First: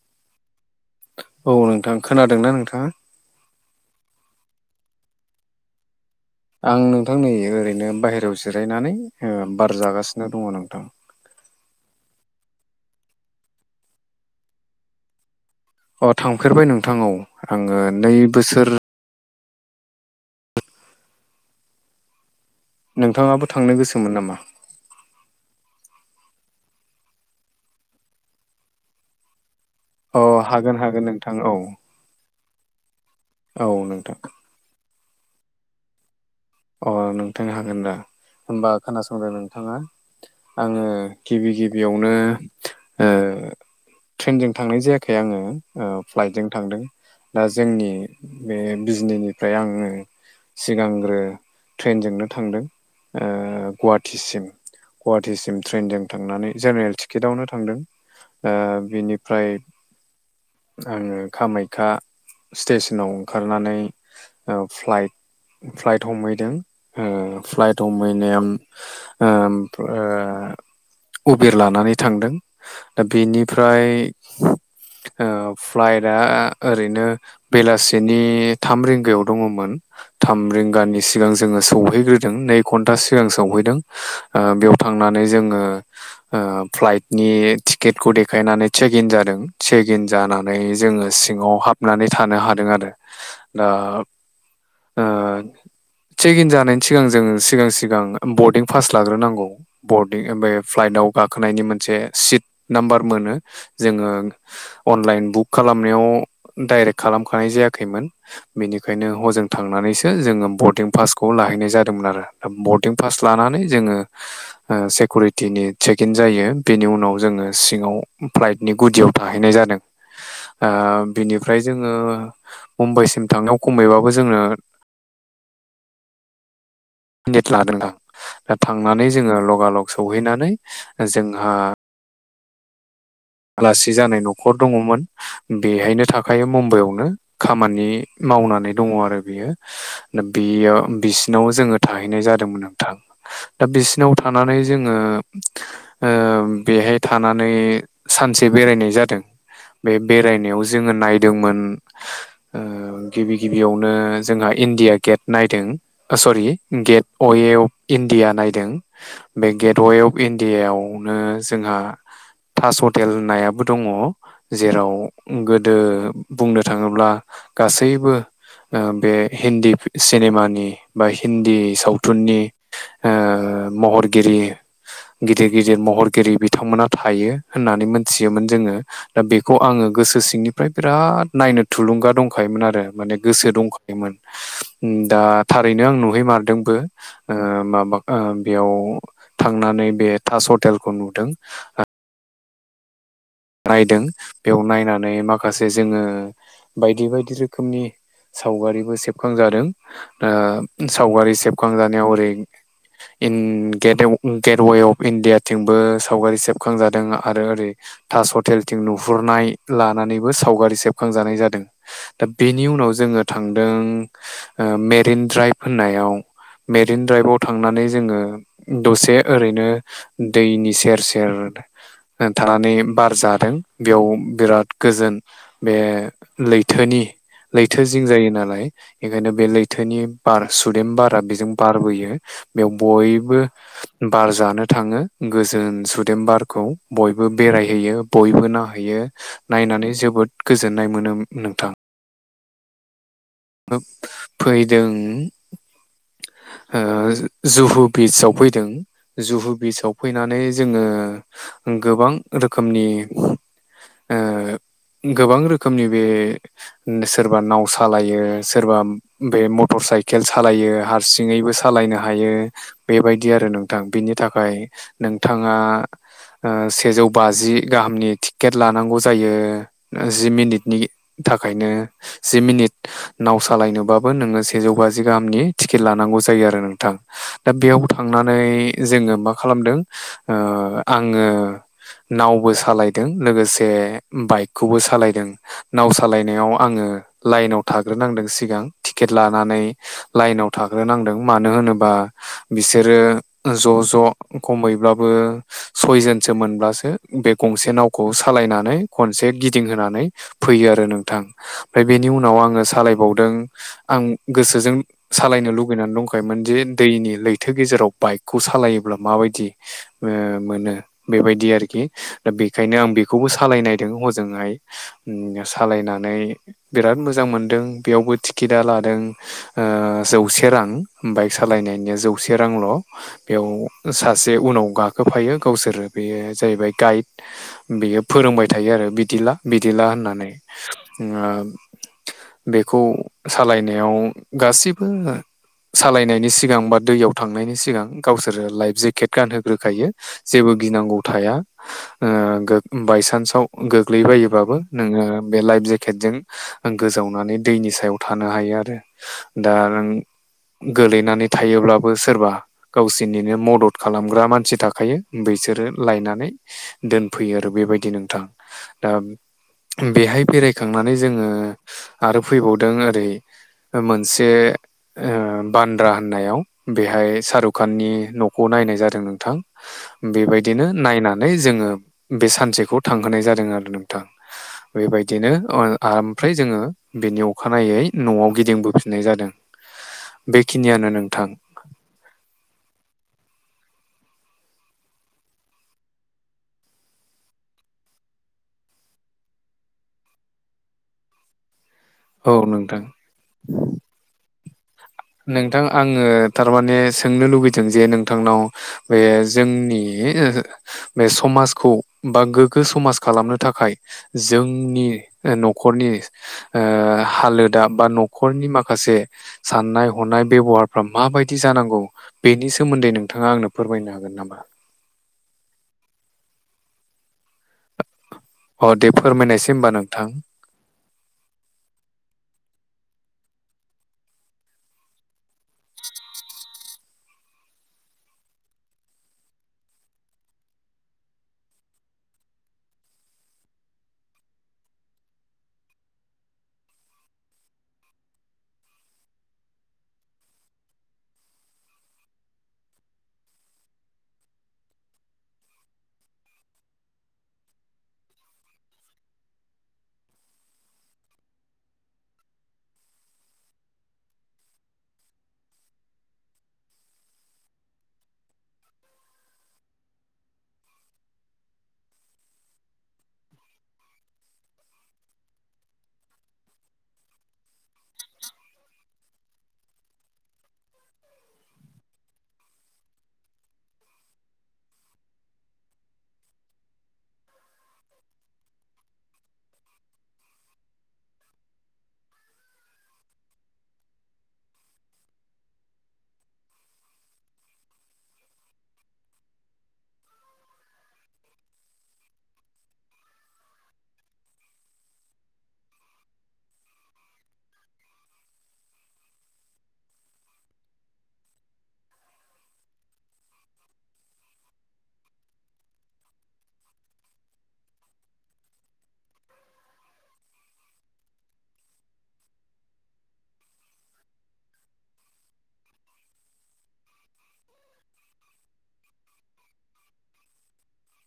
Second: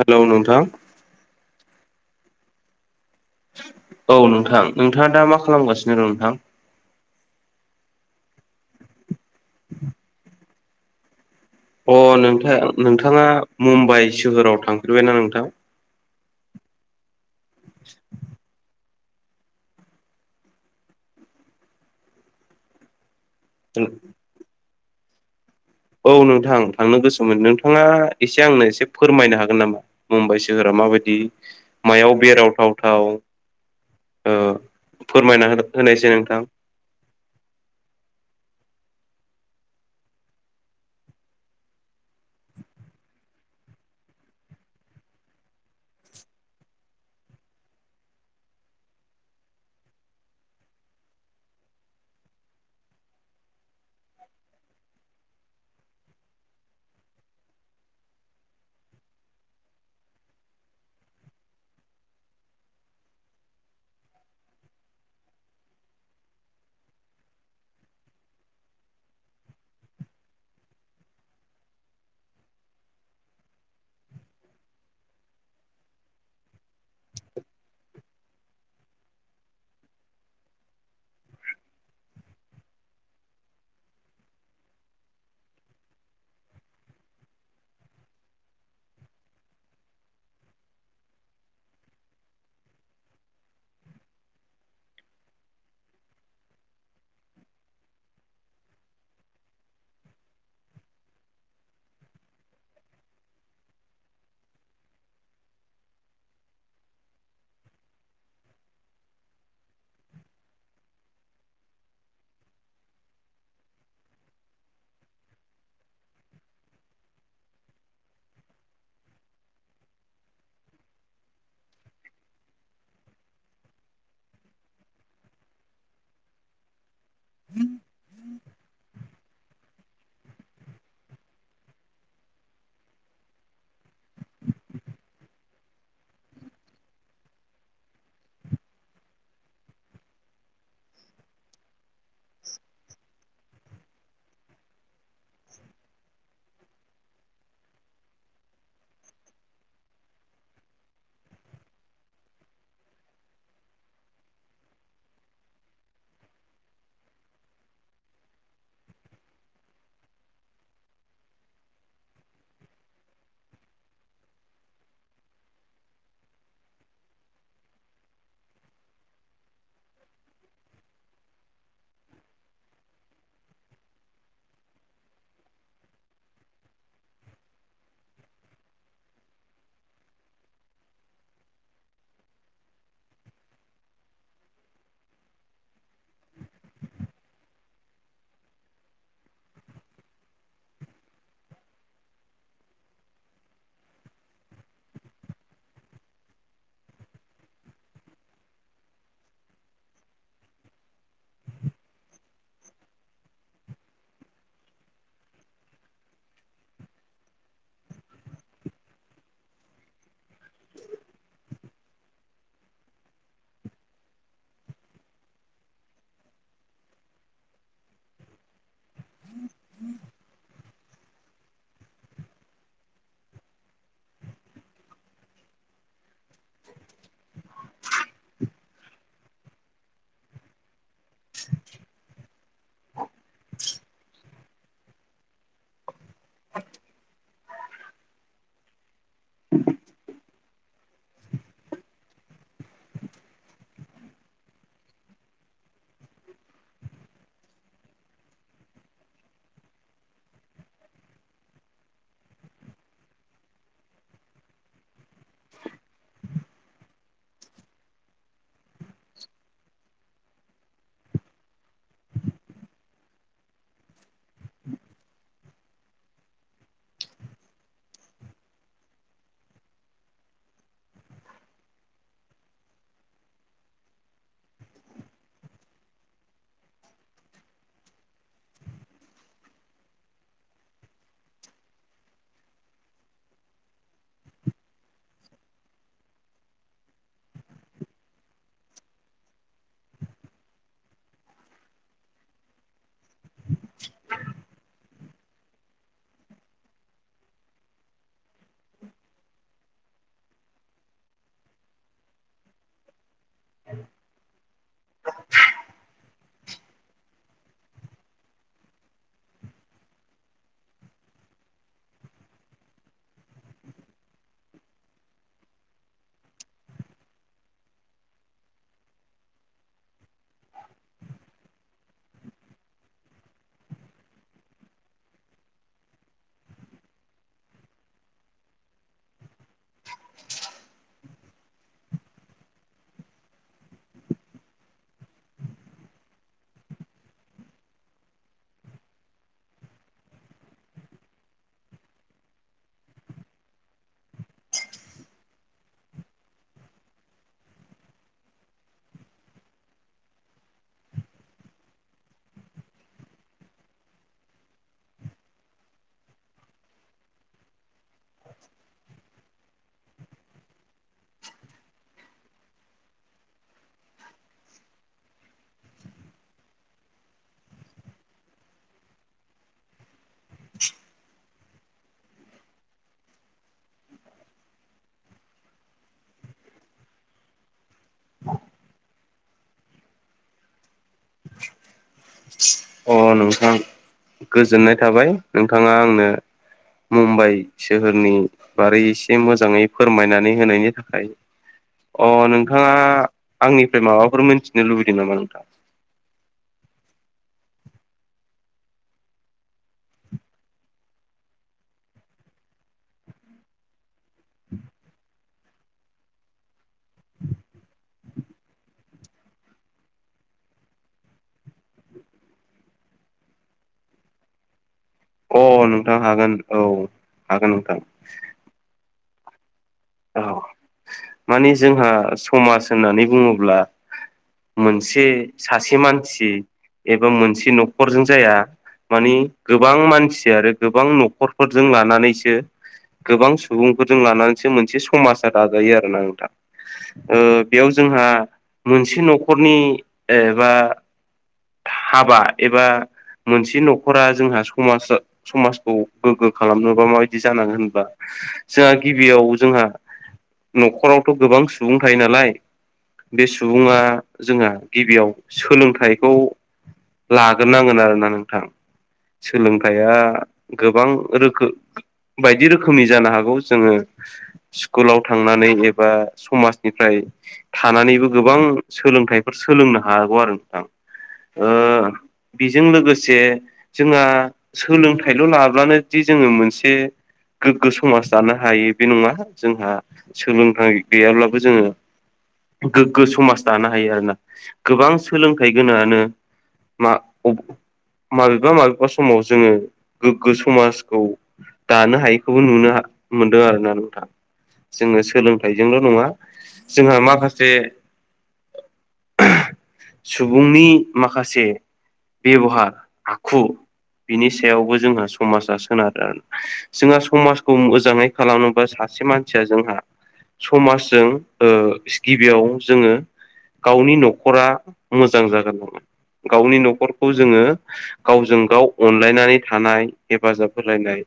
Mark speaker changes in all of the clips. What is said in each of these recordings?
Speaker 1: Hello नोंथां
Speaker 2: औ नोंथां खोनादोंना नोंथाङा?
Speaker 1: औ नोंथां। नोंथाङा दा मा खालामगासिनो दं नोंथां?
Speaker 2: आं नोंथां नै ओरैनो बाहेरायाव जिरायनानै बार जागासिनो दङ नोंथां।
Speaker 1: अह नोंथां नोंथाङा मुम्बाइ सोहोराव थांफेरबायना नोंथां?
Speaker 2: अ थांफेरबाय नोंथां औ आङो नै बोसोर नोंथाङाबो थांनो गोसोमोन नामा?
Speaker 1: औ नोंथां थांनो गोसोमोन नोंथाङा एसे आंनो एसे फोरमायनो हागोन नामा
Speaker 2: अ
Speaker 1: मुम्बाइ
Speaker 2: हागोन
Speaker 1: सोहोरा
Speaker 2: हागोन
Speaker 1: माबायदि
Speaker 2: नोंथां औ
Speaker 1: मायाव बेरावथाव थाव
Speaker 2: औ नोंथां।
Speaker 1: फोरमायना होनायसै नोंथां।
Speaker 2: अह नोंथां हागोन दा, होमबा खोनासंदों नोंथाङा। आङो गिबि गिबियावनो ट्रेनजों थांनाय जायाखै आङो फ्लाइटजों थांदों। दा जोंनि बे बिजनेसनिफ्राय आङो सिगांग्रो ट्रेनजोंनो थांदों गुवाहाटिसिम। गुवाहाटिसिम ट्रेनजों थांनानै जेनेरेल टिकेटावनो थांदों। बिनिफ्राय आङो कामाख्या स्टेसनाव ओंखारनानै फ्लाइट फ्लाइट हमहै हमदों। फ्लाइट हमहैनायाव ओमफ्राय उबेर लानानै थांदों। दा बेनिफ्राय फ्लाइटआ ओरैनो बेलासेनि थाम रिंगायाव दङमोन। थाम रिंगानि सि सिगां जोङो सौहैग्रोदों नै घन्टा सिगां सौहैदों। बेयाव थांनानै जोङो फ्लाइटनि टिकेटखौ देखायनानै चेक इन जादों चेक इन जाना नै जोङो सिङाव हाबनानै थानो हादों आरो दा ओ चेक इन जानायनि सिगां जोङो सिगां सिगां बरडिं पास लाग्रोनांगौ। बरडं बे फ्लाइटआव गाखोनायनि मोनसे सिट नाम्बार मोनो। जोङो अनलाइन बुक खालामनायाव डाइरेक्ट खालामखानाय जायाखैमोन। बेनिखायनो हजों थांनानैसो जोङो बरदिं पासखौ लाहैनाय जादोंमोन आरो दा बरडं पास लानानै जोङो सिकिरिटिनि चेक इन जायो बेनि उनाव जोङो सिङाव फ्लाइट गुदियाव थाहैनाय जादों। बिनिफ्राय जोङो मुम्बाइसिम थांनायाव खमैबाबो जोंनो देट लादों आं। दा थांनानै जोङो लगालग सौहैनानै जोंहा आलासि जानाय न'खर दङमोन। बेहायनो थाखायो मुम्बाइआवनो खामानि मावनानै दङ आरो बेयो। दा बेयाव बिसिनाव जोङो थाहैनाय जादोंमोन नोंथां। दा बिसिनाव थानानै जोङो बेहाय थानानै सानसे बेरायनाय जादों बे बेरायनायाव जोंङो नायदोंमोन ओ गिबि गिबियावनो जोंहा इण्डिया गेट नायदों। Sorry gateway of India नायदों। बे गेटवे अफ इण्डियाआवनो जोंहा थास हटेल होननायाबो दंङ। जेराव गोदो बुंनो थांङोब्ला गासैबो ओ बे हिन्दी सिनेमानि बा हिन्दी सावथुननि ओ महरगिरि गिदिर गिदिर महरगिरि बिथांमोना थायो। होननानै मोनथियोमोन जोंङो। दा बेखौ आंङो गोसो सिंनिफ्राय बिराद नायनो थुलुंगा दंखायोमोन आरो माने गोसो दंखायोमोन। दा थारैनो आं नुहै मारदोंबो। ओ माबा ओ बेयाव थांनानै बे ताज हटेलखौ नुदों। नायदों बेयाव नायनानै माखासे जोंङो बायदि बायदि रोखोमनि सावगारिबो सेबखांजादों ओ सावगारि सेबखांजानायाव ओरै गेटवे अफ इण्डियाथिंबो सावगारि सेबखांजादों आरो ओरै तास हटेलथिं नुहुरनाय लानानैबो सावगारि सेबखांजानाय जादों। दबेनि उनाव जोंङो थांदों ओ मेरिन द्राइभ होननायाव। मेरिन द्राइभआव थांनानै जोंङो दसे ओरैनो दैनि सेर सेर थानानै बार जादों बेयाव बिराद गोजोन बे लैथोनि लैथो जिं जायो नालाय बेखायनो बे लैथोनि बार सुदेम बार बिजों बारबोयो बेयाव बयबो बार जानो थांङो गोजोन सु सुदेमबारखौ बयबो बेराय यो बयबो नायहैयो नायनानै जोबोद गोजोननाय मोनो नोंथां। फैदों ओ जुहु बि्सआव फैदों जुहु बिस्आव फैनानै जोंङो गोबां रोखोमनि ओ गोबां रोखोमनि बे सोरबा नाव सालायो सोरबा बे मटर साइकेल सालायो हारसिंङैबो सालायनो हायो बेबायदि आरो नोंथां बिनि थाखाय नोंथाङां ओ सेजौ बाजि गाहामनि टिकेट लानांगौ जायो जि मिनिटनि थाखायनो जि मिनिट नाव सालायनोबाबो नोंङो सेजौ बाजि गाहामनि टिकेट लानांगौ जायो आरो नोंथां। दा बेयाव थांनानै जोंङो मा खालामदों ओ आंङो नावबो सालायदों लोगोसे बाइकखौबो सालायदों। नाव सालायनायाव आंङो लाइनाव था नांदों सिगां टिकेट लानानै लाइनाव थाग्रोनांदों मानो होनोबा बिसोरो ज' ज' ख'मैब्लाबो सयजनसो मोनब्लासो बे गंसे नावखौ सालायनानै खनसे गिदिंहोनानै फैयो आरो नोंथां ओमफ्राय बेनि उनाव आंङो सालायबावदों आं गोसोजों सालायनो लुगैनानै दंखायोमोन जे दैनि लैथो गेजेराव बाइकखौ सालायोब्ला माबायदि ओ मोनो बेबायदि आरोखि बेखायनो आं बेखौबो सालायनायदों हजोंहाय ओम सालायनानै बिराद मोजां मोनदों बेयावबो टिकेटा लादों ओ जौसे रां बाइक सालायनायनि जौसे रांल' बेयाव सासे उनाव गाखोफायो गावसोरो बेयो जाहैबाय गाइड् बेयो फोरोंबाय थायो आरो बिदिला बिदिला होननानै ओं बेखौ सालायनायाव गासिबो सालायनायनि सिगां बा दैयाव थांनायनि सिगां गावसोरो लाइफ जेकेट गानहोग्रोखायो। जेबो गिनांगौ थाया। ओ बायसान्साव गोग्लैबायोबाबो नोङो बे लाइफ जेकेटजों गोजावनानै दैनि सायाव थानो हायो आरो दा नों गोलैनानै थायोब्लाबो सोरबा गावसोरनिनो मदद खालामग्रा मानसि थाखायो बेसोरो लायनानै दोनफैयो आरो बेबायदि नोंथां दा बेहाय बेरायखांनानै जोङो आरो फैबावदों ओरै मोनसे ओ बान्द्रा होननायाव बेहाय शाहरुखाननि न'खौ नायनाय जादों नोंथां बेबायदिनो नायनानै जोङो बे सानसेखौ थांहोनाय जादों आरो नोंथां बेबायदिनो आमफ्राय जोङो बेनि अखानायै न'आव गिदिंबोफिननाय जादों बेखिनियानो नोंथां
Speaker 1: अ नोंथां गोजोननाय थाबाय नोंथाङा आंनो मुम्बाइ सोहोरनि बारै एसे मोजाङै फोरमायनानै होनायनि थाखाय। अ
Speaker 2: औ
Speaker 1: नोंथाङा
Speaker 2: नोंथां
Speaker 1: आंनिफ्राय माबाफोर मोनथिनो लुबैदों नामा नोंथाङा
Speaker 2: नोंथां आङो थारमाने सोंनो लुबैदों जे नोंथांनाव बे जोंनि बे समाजखौ बा गोग्गो समाज खालामनो थाखाय जोंनि न'खरनि हालोदा बा न'खरनि माखासे साननाय हरनाय बेब'हारफ्रा मा बायदि जानांगौ बेनि सोमोन्दै नोंथाङा आंनो फोरमायनो हागोन नामा?
Speaker 1: अ नोंथां हागोन औ हागोन नोंथां।
Speaker 2: अ दे फोरमायनोसै होनबा नोंथां।
Speaker 1: माने जोंहा समाज होननानै बुङोब्ला मोनसे सासे मानसि एबा मोनसे न'खरजों जाया मानि गोबां मानसि आरो गोबां न'खरफोरजों लानानैसो गोबां सुबुंफोरजों लानानैसो मोनसे समाजा दाजायो आरोना नोंथां। बेयाव जोंहा मोनसे न'खरनि बा हाबा एबा मोनसे न'खरा जोंहा समाज समाजखौ गोग्गो खालामनोबा मा बायदि जानांगोन होनबा, जोंहा गिबियाव जोंहा न'खरावथ' गोबां सुबुं थायो नालाय बे सुबुङा जोंहा गिबियाव सोलोंथाइखौ लाग्रोनांगोन आरोना नोंथां। सोलोंथाइया गोबां रोखोम बायदि रोखोमनि जानो हागौ जोङो स्कुलाव थांनानै एबा समाजनिफ्राय थानानैबो गोबां सोलोंथाइफोर सोलोंनो हागौ आरो नोंथां। बेजों लोगोसे जोंहा सोलोंथाइल' लाब्लानो दि जोङो मोनसे गोग्गो समाज जानो हायो। बे नङा जोंहा सोलोंथाइ गैयाब्लाबो जोङो गोग्गो समाज दानो हायो आरोना। गोबां सोलोंथाइ गोनाङानो माबेबा माबेबा समाव जोङो गोग्गो समाजखौ दानो हायैखौबो नुनो मोनदों आरो ना नोंथां। जोङो सोलोंथाइजोंल' नङा जोंहा माखासे सुबुंनि माखासे बेबहार आखु बिनि सायावबो जोंहा समाजा सोनारो। जोंहा समाजखौ मोजाङै खालामनो बा सासे मानसिया जोंहा समाजजों गिबियाव जोङो गावनि न'खरा मोजां जागोन नांगोन। गावनि न'खरखौ जोङो गावजों गाव अनलायनानै थानाय हेफाजाब होलायनाय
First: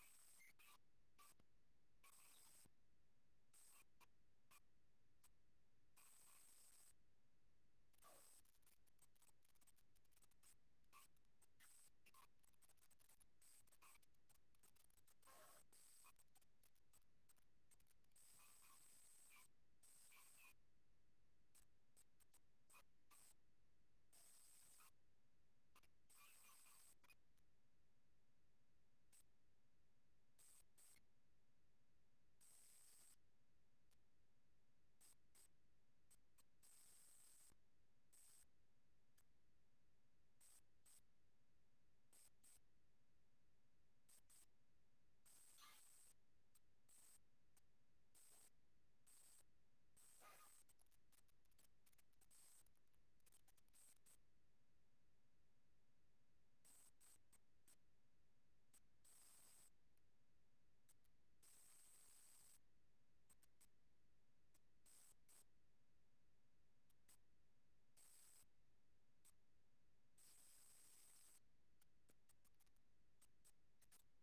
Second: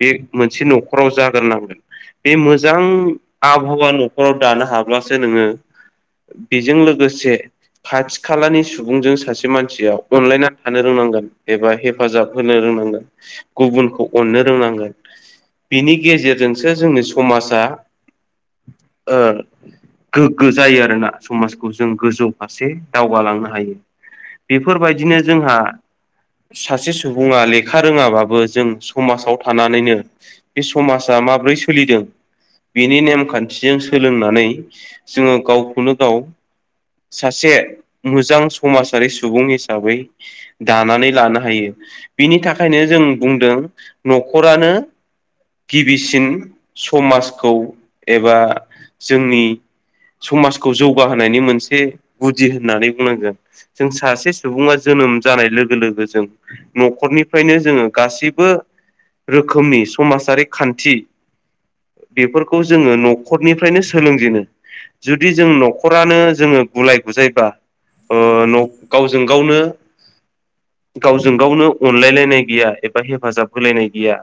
Speaker 1: बे मोनसे न'खराव जाग्रोनांगोन। बे मोजां आबहावा न'खराव दानो हाब्लासो नोङो बेजों लोगोसे खाथि खालानि सुबुंजों सासे मानसिया अनलायनानै थानो रोंनांगोन। एबा हेफाजाब होनो रोंनांगोन गुबुनखौ अननो रोंनांगोन बिनि गेजेरजोंसो जोंनि समाजा गोग्गो जायो आरो ना समाजखौ जों गोजौ फारसे दावगालांनो हायो। बेफोरबायदिनो जोंहा सासे सुबुङा लेखा रोङाबाबो जों समाजाव थानानैनो बे समाजा माब्रै सोलिदों बिनि नेमखान्थिजों सोलोंनानै जोङो गावखौनो गाव सासे मोजां समाजारि सुबुं हिसाबै दानानै लानो हायो बिनि थाखायनो जों बुंदों न'खरानो गिबिसिन समाजखौ एबा जोंनि समाजखौ जौगाहोनायनि मोनसे गुदि होननानै बुंनांगोन। जों सासे सुबुङा जोनोम जानाय लोगो लोगो जों न'खरनिफ्रायनो जोङो गासैबो रोखोमनि समाजारि खान्थि बेफोरखौ जोङो न'खरनिफ्रायनो सोलोंजेनो जुदि जों न'खरानो जोङो गुलाय गुजायबा गावजों गावनो गावजों गावनो अनलायलायनाय गैया एबा हेफाजाब होलायनाय गैया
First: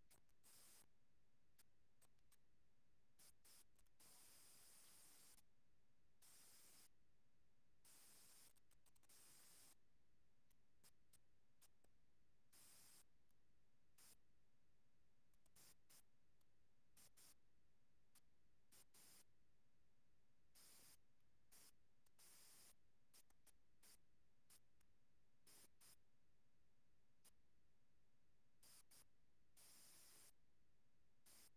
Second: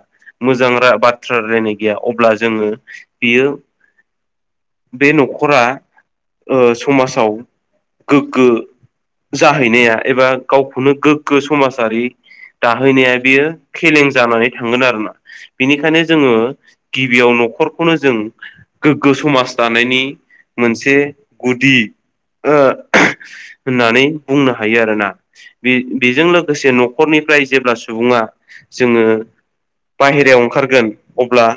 Speaker 1: मोजां बाथ्रा रायनाय गैया अब्ला जोङो बियो। बे न'खरा समाजाव गोग्गो जाहैनाया एबा गावखौनो गोग्गो समाजारि दाहैनाया बियो फेलें जानानै थांगोन आरोना बिनिखायनो जोङो गिबियाव न'खरखौनो जों गोग्गो समाज दानायनि मोनसे गुदि होननानै बुंनो हायो आरोना बे बेजों लोगोसे न'खरनिफ्राय जेब्ला सुबुङा जोङो बाहेरायाव ओंखारगोन अब्ला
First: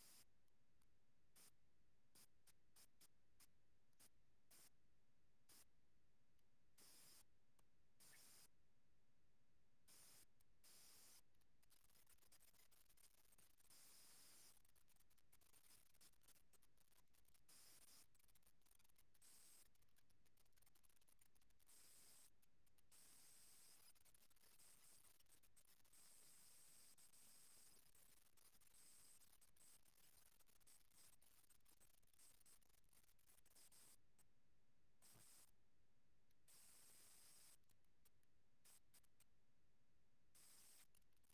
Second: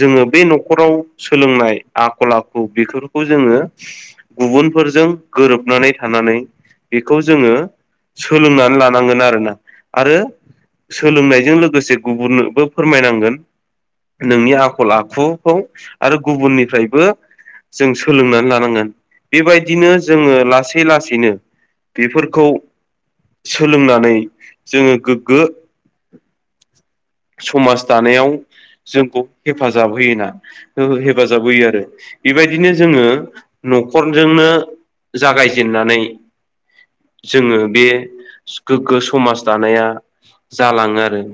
Speaker 1: जोङो बे न'खराव सोलोंनाय आखल आखु बेफोरखौ जोङो गुबुनफोरजों गोरोबनानै थानानै बेखौ जोङो सोलोंनानै लानांगोन आरोना आरो सोलोंनायजों लोगोसे गुबुननोबो फोरमायनांगोन नोंनि आ आखल आखुखौ आरो गुबुननिफ्रायबो जों सोलोंनानै लानांगोन बेबायदिनो जोङो लासै लासैनो बेफोरखौ सोलोंनानै जोङो गोग्गो समाज दानायाव जोंखौ हेफाजाब होयोना। हेफाजाब होयो आरो बेबायदिनो जोङो न'खरजोंनो जागायजेनन्नानै जोङो बे गोग्गो समाज दानाया जालाङो आरो।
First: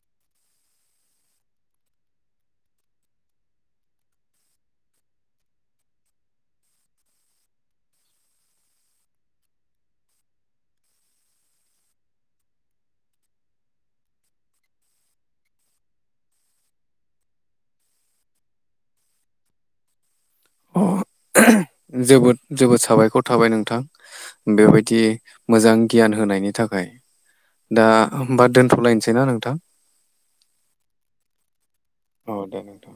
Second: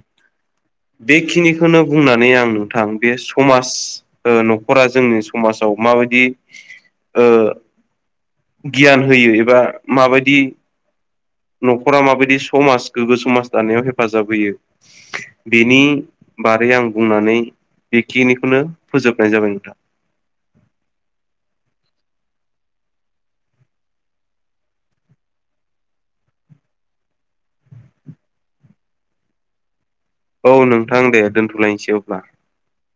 Speaker 1: बेखिनिखौनो बुंनानै आं नोंथां बे समाज न'खरा जोंनि समाजाव माबायदि गियान होयो एबा माबायदि न'खरा माबायदि समाज गोग्गो समाज दानायाव हेफाजाब होयो। बेनि बारै आं बुंनानै बेखिनिखौनो फोजोबनाय जाबाय नोंथां।
Speaker 2: अ जोबोद जोबोद साबायखर थाबाय नोंथां। बेबायदि मोजां गियान होनायनि थाखाय दा हबा दोनथ'लायनोसै ना नोंथां।
Speaker 1: औ नोंथां दे दोन्थ'लायनोसै अब्ला
Speaker 2: औ दे नोंथां।